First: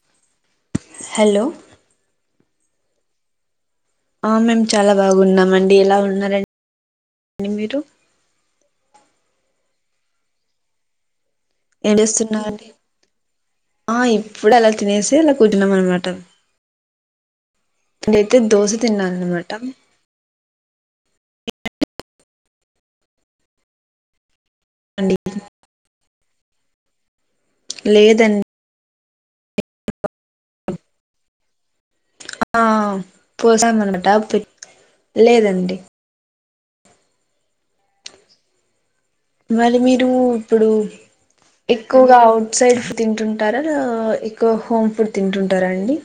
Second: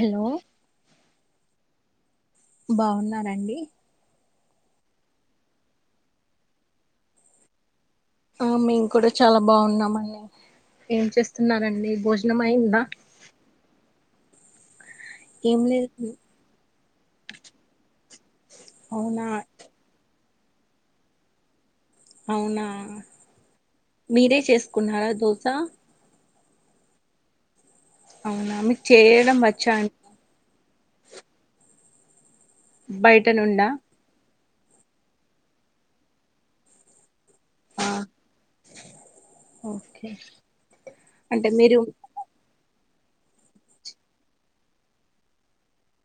Hello hello బాగున్నారండి ఆ మేమ్ చాలా బాగున్నామ అండి ఎలా ఉన్నారండి మీరు ఆ మేము కూడా చాలా బాగున్నామండి ఏం చేస్తున్నారండి ఏం భోజనం చేస్తున్నారండి అయిందా ఆ ఇప్పుడు అలా తినేసి అలా కూర్చున్నా అన్నామాట నేనైతే దోశ తిన్నా అన్నమాట అవునా మీరే చేసుకున్నారా అండి దోశ లేదండి అవునా మీకు చేయడం వచ్చా అండీ ఆ పోచమ్మని అంట లేదండి ఆ మరి మీరు ఇప్పుడు ఎక్కువగా సైడ్ ఫుడ్ తింటుంటారా ఎక్కువ హోమ్ ఫుడ్ తింటుంటారా అండి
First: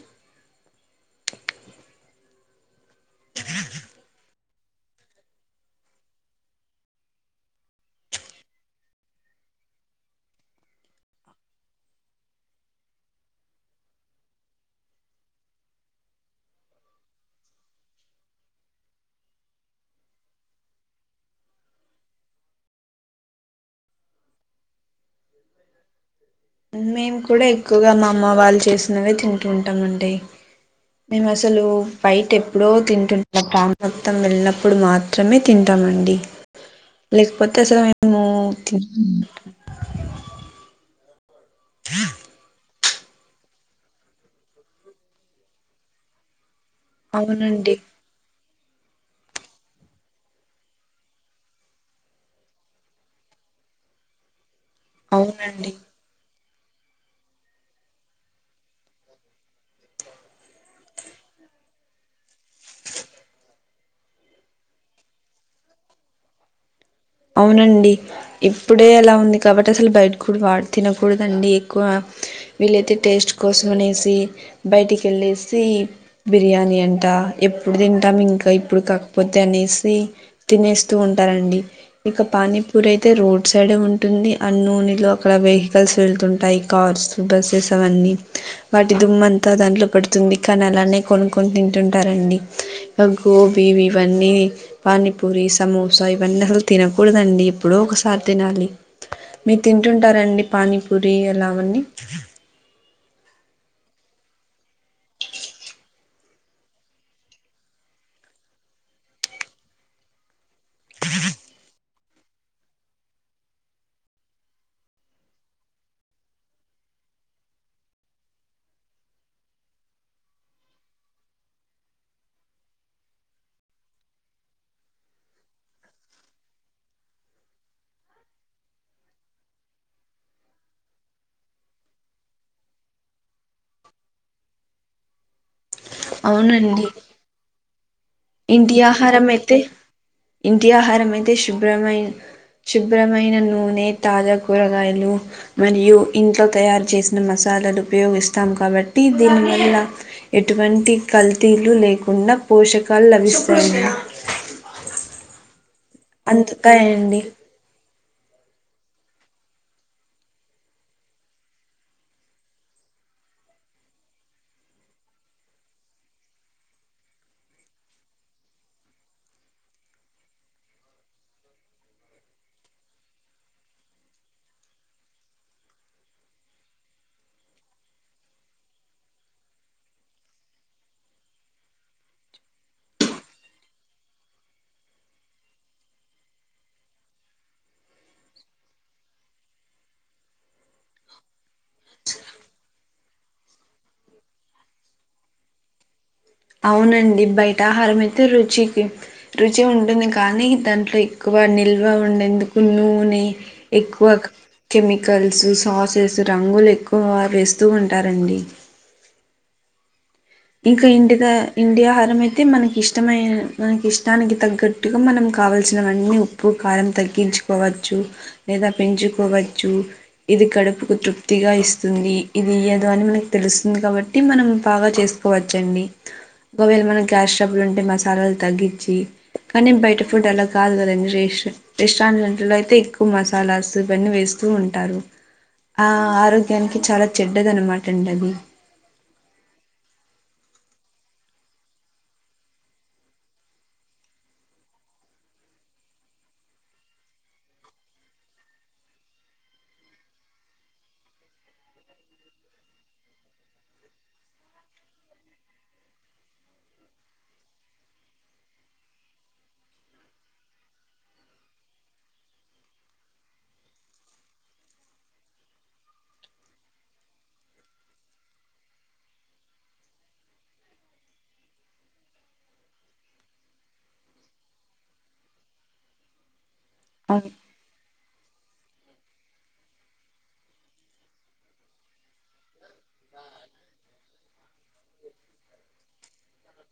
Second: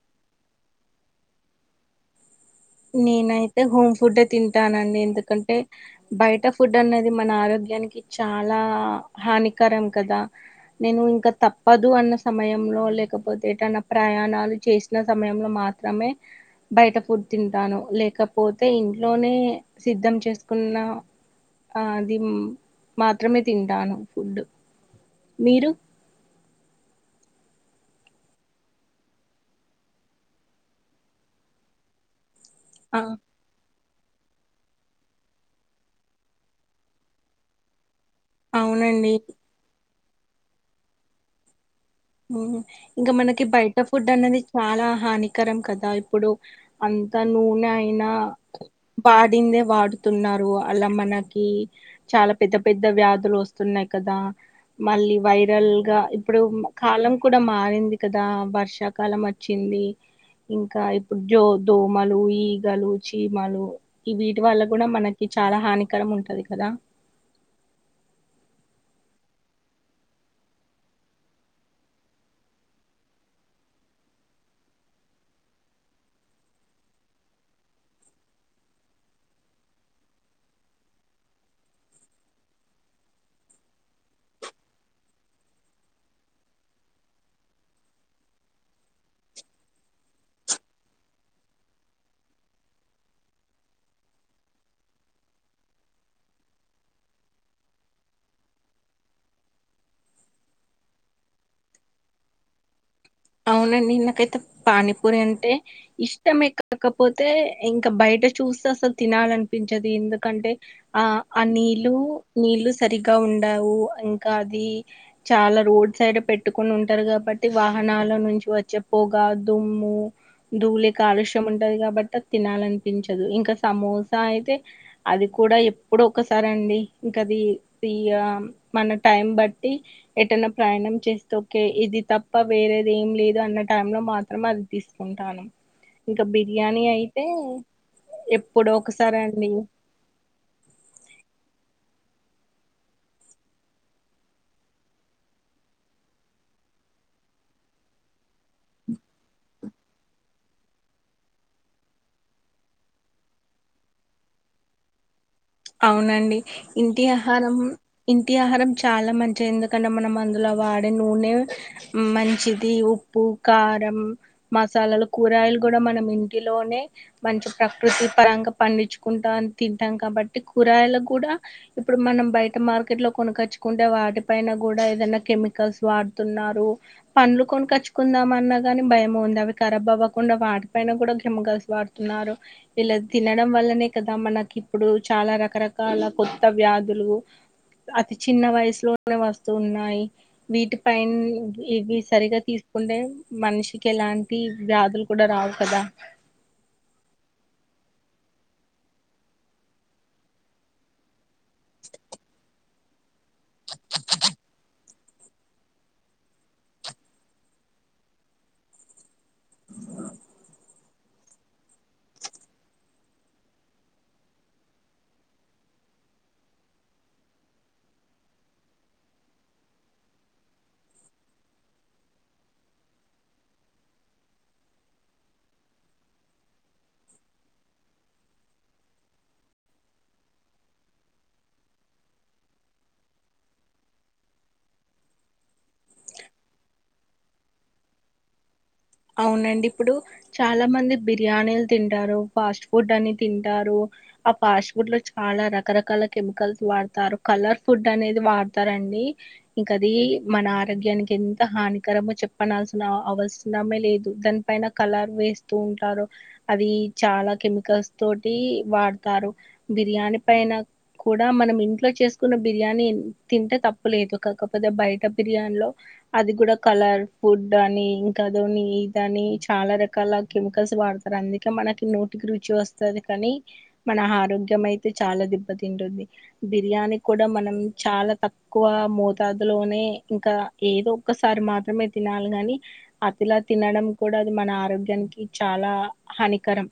నేనైతే హోమ్ ఫుడ్ డే తింటా తింటానండి ఎందుకంటే బయట ఫుడ్ అనేది మన ఆరోగ్యానికి చాలా హానికరం కదా నేను ఇంకా తప్పదు అన్న సమయంలో లేకపోతే ఎటైనా ప్రయాణం ప్రయాణాలు చేసిన సమయంలో మాత్రమే బయట ఫుడ్ తింటాను లేకపోతే ఇంట్లోనే సిద్ధం చేసుకున్న ఆ అది మాత్రమే తింటాను ఫుడ్ మీరు మేము కూడా ఎక్కువగా మా అమ్మ వాళ్ళు చేసినవే తింటు ఉంటామండి మేము అసలు బయట ఎప్పుడో తింటుంట మొత్తం వెళ్ళినప్పుడు మాత్రమే తింటామండి లేకపోతే అసలు ఒకే ఇంకా మనకి బయట ఫుడ్ అనేది చాలా హానికరం కదా ఇప్పుడు అంతా నూనె అవునండి అయినా వాడిందే వాడుతున్నారు అలా మనకి చాలా పెద్ద పెద్ద వ్యాధులు వస్తున్నాయి కదా మళ్ళీ అవునండి వైరల్ గా ఇప్పుడు కాలం కూడా మారింది కదా వర్షాకాలం వచ్చింది ఇంకా ఇప్పుడు దో దోమలు ఈగలు చీమలు ఈ వీటి వల్ల కూడా మనకి చాలా హానికరం ఉంటది కదా అవునండి ఇప్పుడే అలా ఉంది కాబట్టి అసలు బయట కూడా వాడు తినకూడదండి ఎక్కువ వీలైతే టేస్ట్ కోసం అనేసి బయటికి వెళ్ళేసి బిర్యానీ అంట ఎప్పుడు తింటాం ఇంకా ఇప్పుడు కాకపోతే అనేసి తినేస్తూ ఉంటారండి ఇక పానీపూరి అయితే రోడ్ సైడ్ ఉంటుంది ఆ నూనెలో అక్కడ వెహికల్స్ వెళ్తుంటాయి కార్స్ బస్స్ అన్ని వాటి దుమ్మంతా దాంట్లో పడుతుంది కానీ అలానే కొనుక్కని తింటుంటారు రండి గోబీ ఇవన్నీ పానీపూరి సమోసా ఇవన్నీ హల్ తినకూడదండి ఎప్పుడో ఒకసారి తినాలి మీరు తింటుంటారండి పానీపూరి ఇలా ఆవన్నీ అవునండి నాకైతే పానీపూరి అంటే ఇష్టమే కాకపోతే ఇంకా బయట చూస్తే అసలు తినాలనిపించది ఎందుకంటే ఆ ఆ నీళ్లు నీళ్లు సరిగా ఉండవు ఇంకా అది చాలా రోడ్ సైడ్ పెట్టుకుని ఉంటారు కాబట్టి వాహనాల నుంచి వచ్చే పొగ దుమ్ము ధూళి కాలుష్యం ఉంటది కాబట్టి తినాలని పించదు ఇంకా సమోసా అయితే అది కూడా ఎప్పుడో ఒకసారి అండి ఇంక అది తి ఆ మన టైం బట్టి ఎటైనా ప్రయాణం చేస్తోకే ఇది త ప్ప వేరేది ఏం లేదు అన్న టైం లో మాత్రం అది తీసుకుంటాను ఇంక బిర్యానీ అవునండి అయితే ఎప్పుడో ఇంటి ఒకసారి ఆహారం అండి అయితే ఇంటి ఆహారం అయితే శుభ్రమై శుభ్రమైన నూనె తాజా కూరగాయలు మరియు ఇంట్లో తయారు చేసిన మసాలాలు ఉపయోగిస్తాం కాబట్టి దీనివల్ల ఎటువం తి కల్తీలు లేకుండా పోషకాలు లభిస్తాయి అవునండి ఇంటి అందుతాయండి ఆహారం ఇంటి ఆహారం చాలా మంచిది ఎందుకంటే మనం అందులో వాడే నూనె మంచిది ఉ ఉప్పు కారం మసాలాలు కూరగాయిలు కూడా మనం ఇంటిలోనే మంచి ప్రకృ తి పరంగా పండించుకుంటా తింటాం కాబట్ టి కూరగాయలు కూడా ఇప్పుడు మనం బయట మార్కెట్ లో కొనుకచ్చుకుంటే వాటి పైన గూడా ఏదైనా కెమికల్స్ వాడుతున్నారు పండ్లు కొనుకచ్చుకుందాం అన్నా గానీ భయమోంది అ ఖరాబ్ అవ్వకుండా వాటి పైన కూడా కెమికల్స్ వాడుతున్నారు ఇలా తినడం వల్లనే కదా మనకి ఇప్పుడు చాలా రకరకాల కొత్త వ్యాధులు అతి చిన్న వయసులోనే వస్తూ ఉన్నాయి నీటి పైన్ ఇవి సరిగా తీస్ కుంటే మనిషికి ఎలాంటి వ్యాధులు కూడా రావు కదా అవునండి బయట ఆహారం అయితే రుచికి రుచి ఉంటుంది కానీ దాంట్లె క్కువ నిల్వ ఉండేందుకు నూనె ఎక్కువ కెమి కల్స్ సాస్ రంగులు ఎక్కువ వేస్తూ ఉంటారండి ఇంక ఇంటి ద ఇంటి ఆహారం అయితే మనకి ఇష్టమై మనకి ఇష్టానికి తగ్గట్టుగా మనం కావాల్సి సినవన్నీ ఉప్పు కారం తగ్గించుకోవచ్చు లేదా పెంచుకోవచ్చు ఇది కడ కడుపుకు తృప్తిగా ఇస్తుంది ఇది ఇయ్యదు అని మనకి తెలుస్తుంది కాబట్టి మనం బాగా చేస్ పోవచ్చండి ఒకవేళ మన గ్యాస్ స్ట్రబుల్ ఉంటే మసాలాలు తగ్గిచి కానీ బయట ఫుడ్ అలా కాదు గదండి రేష్ రెస్టారెంట్ లలో అయితే ఎక్కువ మసాలాస్ ఇవన్నీ వేస్తూ ఉంటారు ఆ ఆరోగ్యానికి చాలా చెడ్డది అనమాట అండి అది అవునండి ఇప్పుడు చాలా మంది బిర్యానీలు తింటారు ఫాస్ట్ ఫుడ్ అని తింటారు ఆ పాస్ట్ ఫుడ్ లో చాలా రకరకాల కెమికల్స్ వాడతారు కలర్ ఫుడ్ అనేది వాడతారం నీ ఇంకది మన ఆరోగ్యానికి ఎంత హానికరమో చెప్పనాల్సిన ఆ అవస్ నమే లేదు దాని పైన కలర్ వేస్తూ ఉంటారు అది చాలా కెమికల్స్ తోటి టి వాడతారు బిర్యానీ పైన కూడా మనం ఇంట్లో చేసుకున్న బిర్యానీ తింటే తప్పులేదు కాకపోతే బయట బిర్యాని లో అది కూడా కలర్ ఫుడ్ అని కదోని ఇదని చాలా రకాల కెమికల్స్ వాడతారు అందుకే మనకి నోటికి రుచి వస్తాది కా ని మన హారోగ్యం అయితే చాలా దిబ్బతింటుంది బిర్యానీ కూడా అవును మనం చాలా తక్కువ మోతాదులోనే ఇంకా ఏదో ఒక్కసారి మాత్రమే తినాలి గానీ అతి లా తినడం కూడా అది మన ఆరోగ్యానికి చాలా హానికరం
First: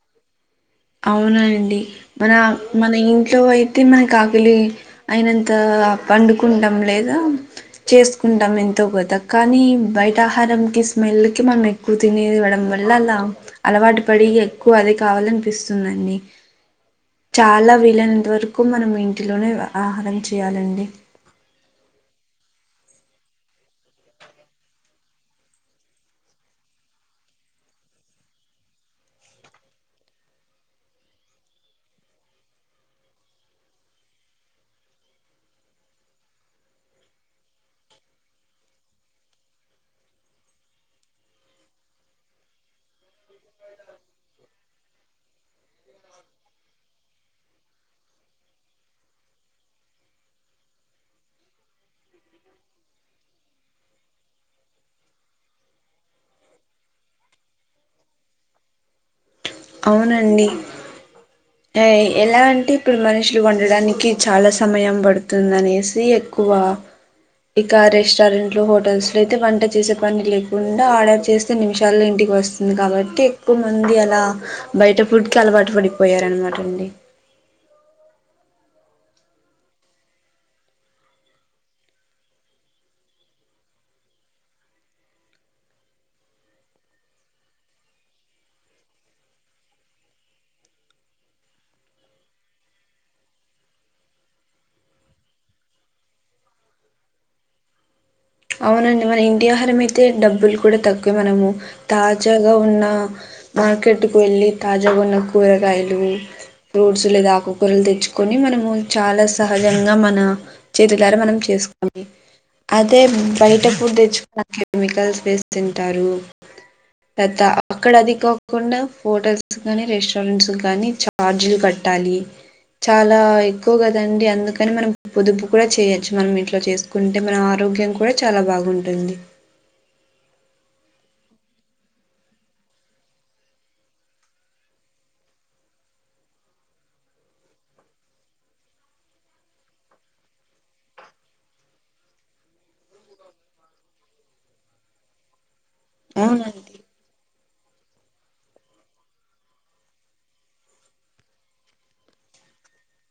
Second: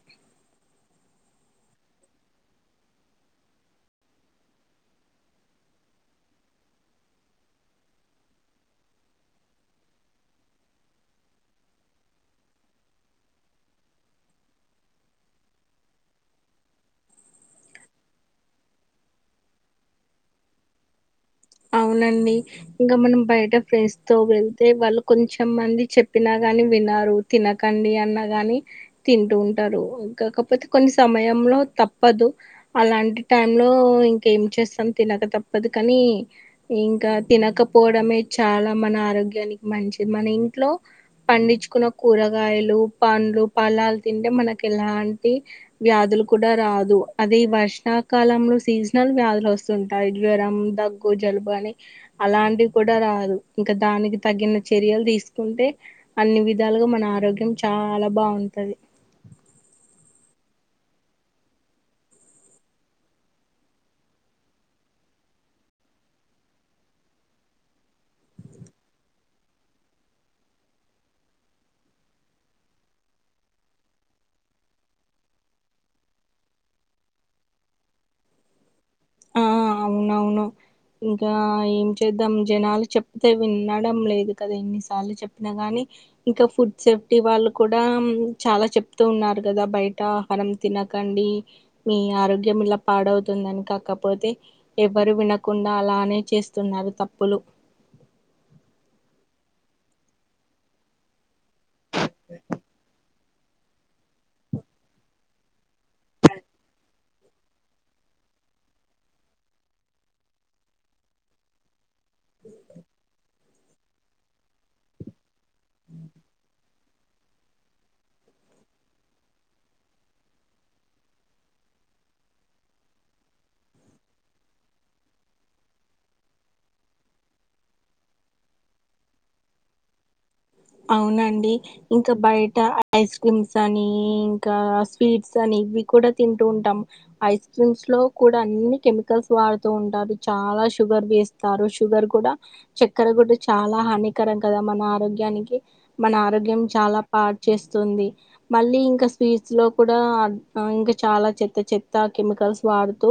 అవునా అండి మన మన ఇంట్లో అయితే మనకు ఆకిలి అయినంత గా పండుకుంటాం లేదా చేసుకుంటాం ఎంతో కొత కానీ బయట ఆహారం స్మెల్ కి మనం ఎక్కువ తినేదివ్వడం వల్ల అలా అలవాటు పడి ఎక్కువ అదే కావాలన్పిస్ సుందన్ని చాలా వీలైనంత వరకు మనం ఇంటిలోనే ఆహారం చెయ్యాలండి అవునండి ఇంగ మనం బయట ఫ్రెండ్స్ తో వెళ్తే వాళ్ళు కొంచెం మంది చెప్పినా కాని వినరు తినకండి అన్నాగాని తింటూ ఉంటారు కాకపోతే కొన్ని సమయం లో తప్పదు అలాంటి టైం లో ఇంకేం చేస్తాని తినక తప్పదు కానీ ఇంకా తినకపోవడమే చాలా మన ఆరోగ్యానికి మంచిది మన ఇంట్లో పండించుకున్న కూరగాయలు పండ్లు పలాాలు తింటే మనకి ఎలాంటి వ్యాధు లు కూడా రాదు అదే వర్షాకాలంలో సీజనల్ వ్యాధులు వస్తుంటాయి జ్వరం దగ్ గ్గు జలుబు అని అలాంటివి కూడా రాదు ఇంకా దానికి తగిన చర్యలు తీసుకుంటే అన్ని విధాలుగా మన ఆరోగ్యం చాలా బాగుంటంది అవునండి ఆ ఎలా అంటే ఇప్పుడు మనుషులు వండడానికి చాలా సమయం పడుతుంది అనేసి ఎక్కు వా ఇక రెస్టారెంట్లు హోటల్స్ లో అయితే వంట చేసే పని లేకుండా ఆర్డర్ చేస్తే నిమిషాలు ఇంటి కి వస్తుంది కాబట్టి ఎక్కువ మంది అలా బయట ఫుడ్ కి అలవాటు పడిపోయారు అనమాటండి ఆ అవునవును ఇంకా ఏం చేద్దాం జనాలు చెప్తే వినడం లేదు కదా ఇన్నిసార్లు చెప్పినా గాని ఇంకా ఫుడ్ సేఫ్టీ వాళ్ళు కూడా చాలా చెప్తూ ఉన్నారు కదా బయట ఆహారం తిన కండి మీ ఆరోగ్యం ఇలా పాడవుతుందని కాకపో పోతే ఎవరు వినకుండా అలానే చేస్తున్నారు తప్పులు అవునండి మన ఇంటి ఆహారం అయితే డబ్బులు కూడా తక్కువే మనము తాజాగా ఉన్న మార్కెట్ కు వెళ్ళి తాజాగ ఉన్న కూరగాయలు ఫ్రూట్స్ లేదా ఆకుకరలు తెచ్చుకొని మనము చాలా సహజంగా మన చేతులర మనం చేసు అదే బయట ఫుడ్ తెచ్చుకున్న కెమికల్స్ వేస్తుంటారు తత అక్కడ అది కాకుండా హోటల్స్ కానీ రెస్టారెంట్స్ గానీ చార్జీలు కట్ట టాలి చాలా ఎక్కువ కదండి అందుకని మనం పొదుపు కూడా చేయొచ్చు మనం ఇంట్లో చేసుకుంటే మనం ఆరో గ్యం కూడా చాలా బాగుంటుంది అవునండి ఇంకా బయట ఐస్ క్రీమ్స్ అని ఇంకా స్వీట్స్ అని ఇవి కూడా తింటూ ఉంటాం ఐస్ క్రీమ్స్ లో కూడా అన్ని కెమికల్స్ వాడుతూ ఉంటారు చాలా షుగర్ వేస్తారు షుగర్ కూడా చక్కెర కూడా చాలా హానికరం కదా మన ఆరోగ్యానికి మన ఆరోగ్యం అవునండి చాలా పా చేస్తుంది మళ్లీ ఇంకా స్వీట్స్ లో కూడా ఇంకా చాలా చెత్త చెత్త కెమి కల్స్ వాడుతూ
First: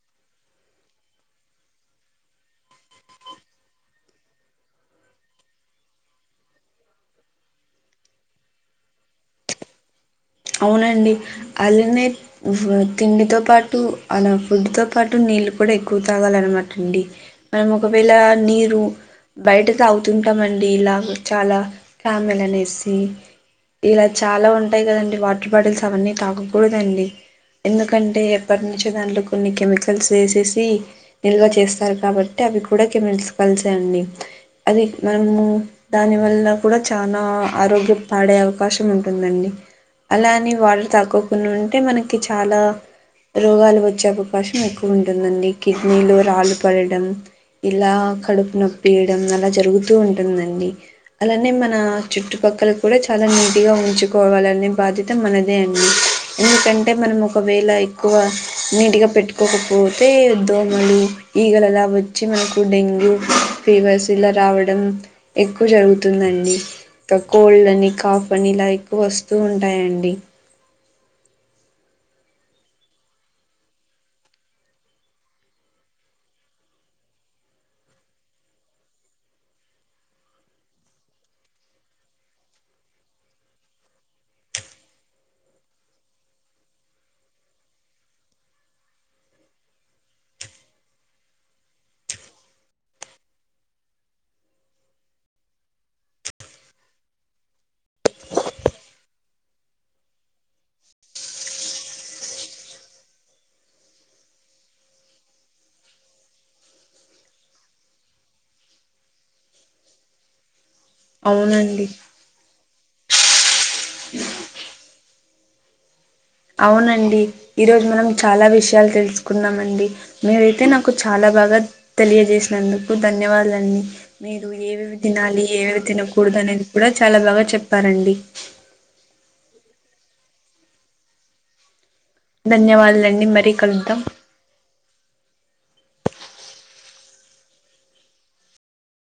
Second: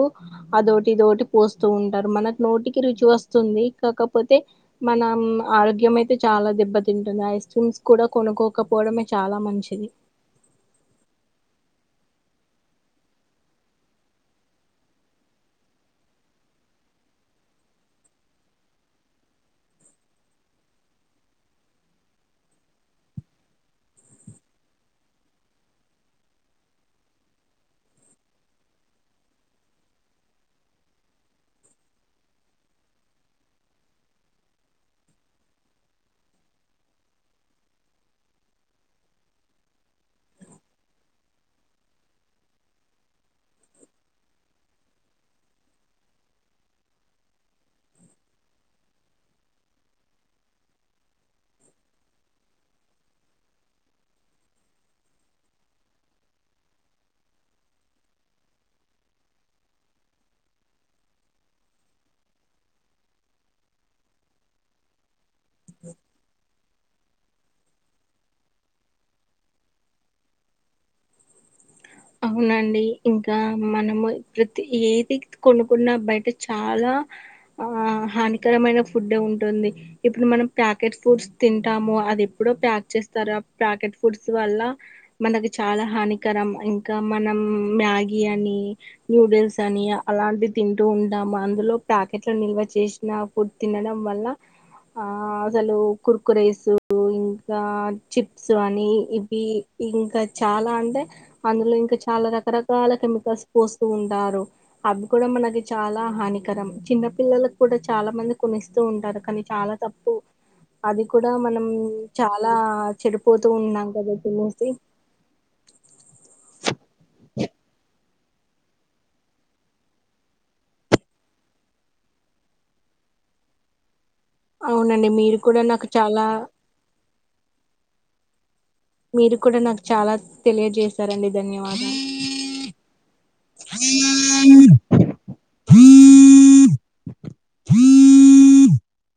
అదోటి ఇదోటి పోస్తూ ఉంటారు మనకు నోటికి రుచి వస్తుంది కాకపో తే మనం ఆరోగ్యం అయితే చాలా దెబ్బతిం టుంది ఐస్ క్రీమ్స్ కూడా కొనుక్కోకపోవడమే చాలా మంచిది అవునండి అలానే తిండితో పాటు అలా ఫుడ్ తో పాటు నీ నీళ్ళు కూడా ఎక్కువ తాగాలన్నమాట అండి మనం ఒకవేళ నీరు బయట తాగుతుంటాం అండి ఇలా చాలా క్యామెల్ అనేసి ఇలా చాలా ఉంటాయి కదండి వాటర్ బాటిల్స్ అవన్నీ తాగకూడదండి ఎందుకంటే ఎప్పటి నుంచో దాంట్లో కొన్ని కెమికల్స్ ఏసేసి నిల్వ చేస్తారు కాబట్టి అవి కూడా కెమికల్సే అండి అది మనము దాని వల్ల కూడా చాలా ఆరోగ్యం పాడయ్యే అవకాశం ఉంటుందండి అలా అని వాటర్ తాకొకుండా ఉంటే మనకి చాలా రోగాలు వచ్చే అవకాశం ఎక్కువ ఉంటుందండి కిడ్నీలో రాళ్లు పడడం ఇలా కడుపు నొప్పి ఏయడం అలా జరుగుతూ ఉంటుందండి అలానే మన చుట్టుప అక్కల్ కూడా చాలా నీటి గా ఉంచుకోవాలనే బాధ్యత మనదే అండి ఎందుకంటే మనం ఒకవేళ ఎక్కువ నీట్గా పెట్టుకోకపోతే దోమలు ఈగలు అలా వచ్చి మనకు డెంగ్యూ ఫీవర్స్ ఇలా రావడం ఎక్కువ జరుగుతుందండి కా కోల్డ్ అని కాఫ్ అని ఇలా ఎక్కువ వస్తూ ఉం టాయండి అవునండి ఇంకా మనము ప్రతి ఏది కొనుక్కున్నా బయట చాలా ఆ హానికరమైన ఫుడ్డే ఉంటుంది ఇప్పుడు మనం ప్యాకెట్స్ ఫుడ్స్ తింటాము ఒ అది ఎప్పుడో ప్యాక్ చేస్తారు ఆ ప్యాకెట్ ఫుడ్స్ వల్ల మనకి చాలా హానికరం ఇన్ కా మనం మ్యాగీ అనీ, నూడిల్స్ అనీ, అలాంటి తింటూ ఉంటాం అందులో. ప్యాకెట్ లో నిల్వ చేసిన ఫుడ్ తినడం వల్ల ఆ అసలు కుర్కురేసు ఇన్ ఇంకా చిప్స్ అని ఇవి ఇంకా చాలా అంటే అందులో ఇంక చాలా రకరకాల కెమికల్స్ పోస్తూ ఉంటారు అవి కూడా మనకి చాలా హాని కరం చిన్న పిల్లలక్ కూడా చాలా మంది కొనిస్తూ ఉంటారు కానీ చాలా తప్పు అది కూడా మనం అవునండి చాలా చెడిపోతూ ఉన్నాం కదా తినేసి అవునండి ఈరోజు మనం చాలా విషయాల్ తెలుసుకున్నాం అండి మీరైతే నాకు చాలా బాగా తెలియజేసినందుకు ధన్ న్యవాదలు అండి మీరు ఏవేవి తినాలి ఏవేవి తినకూడదు అనేది కూడా చాలా బాగా చెప్పారండి మీరు కూడా నాకు చాలా తెలియజేశారండి ధన్యవాదాల్ ధన్యవాదాలండి మరీ కలుద్దాం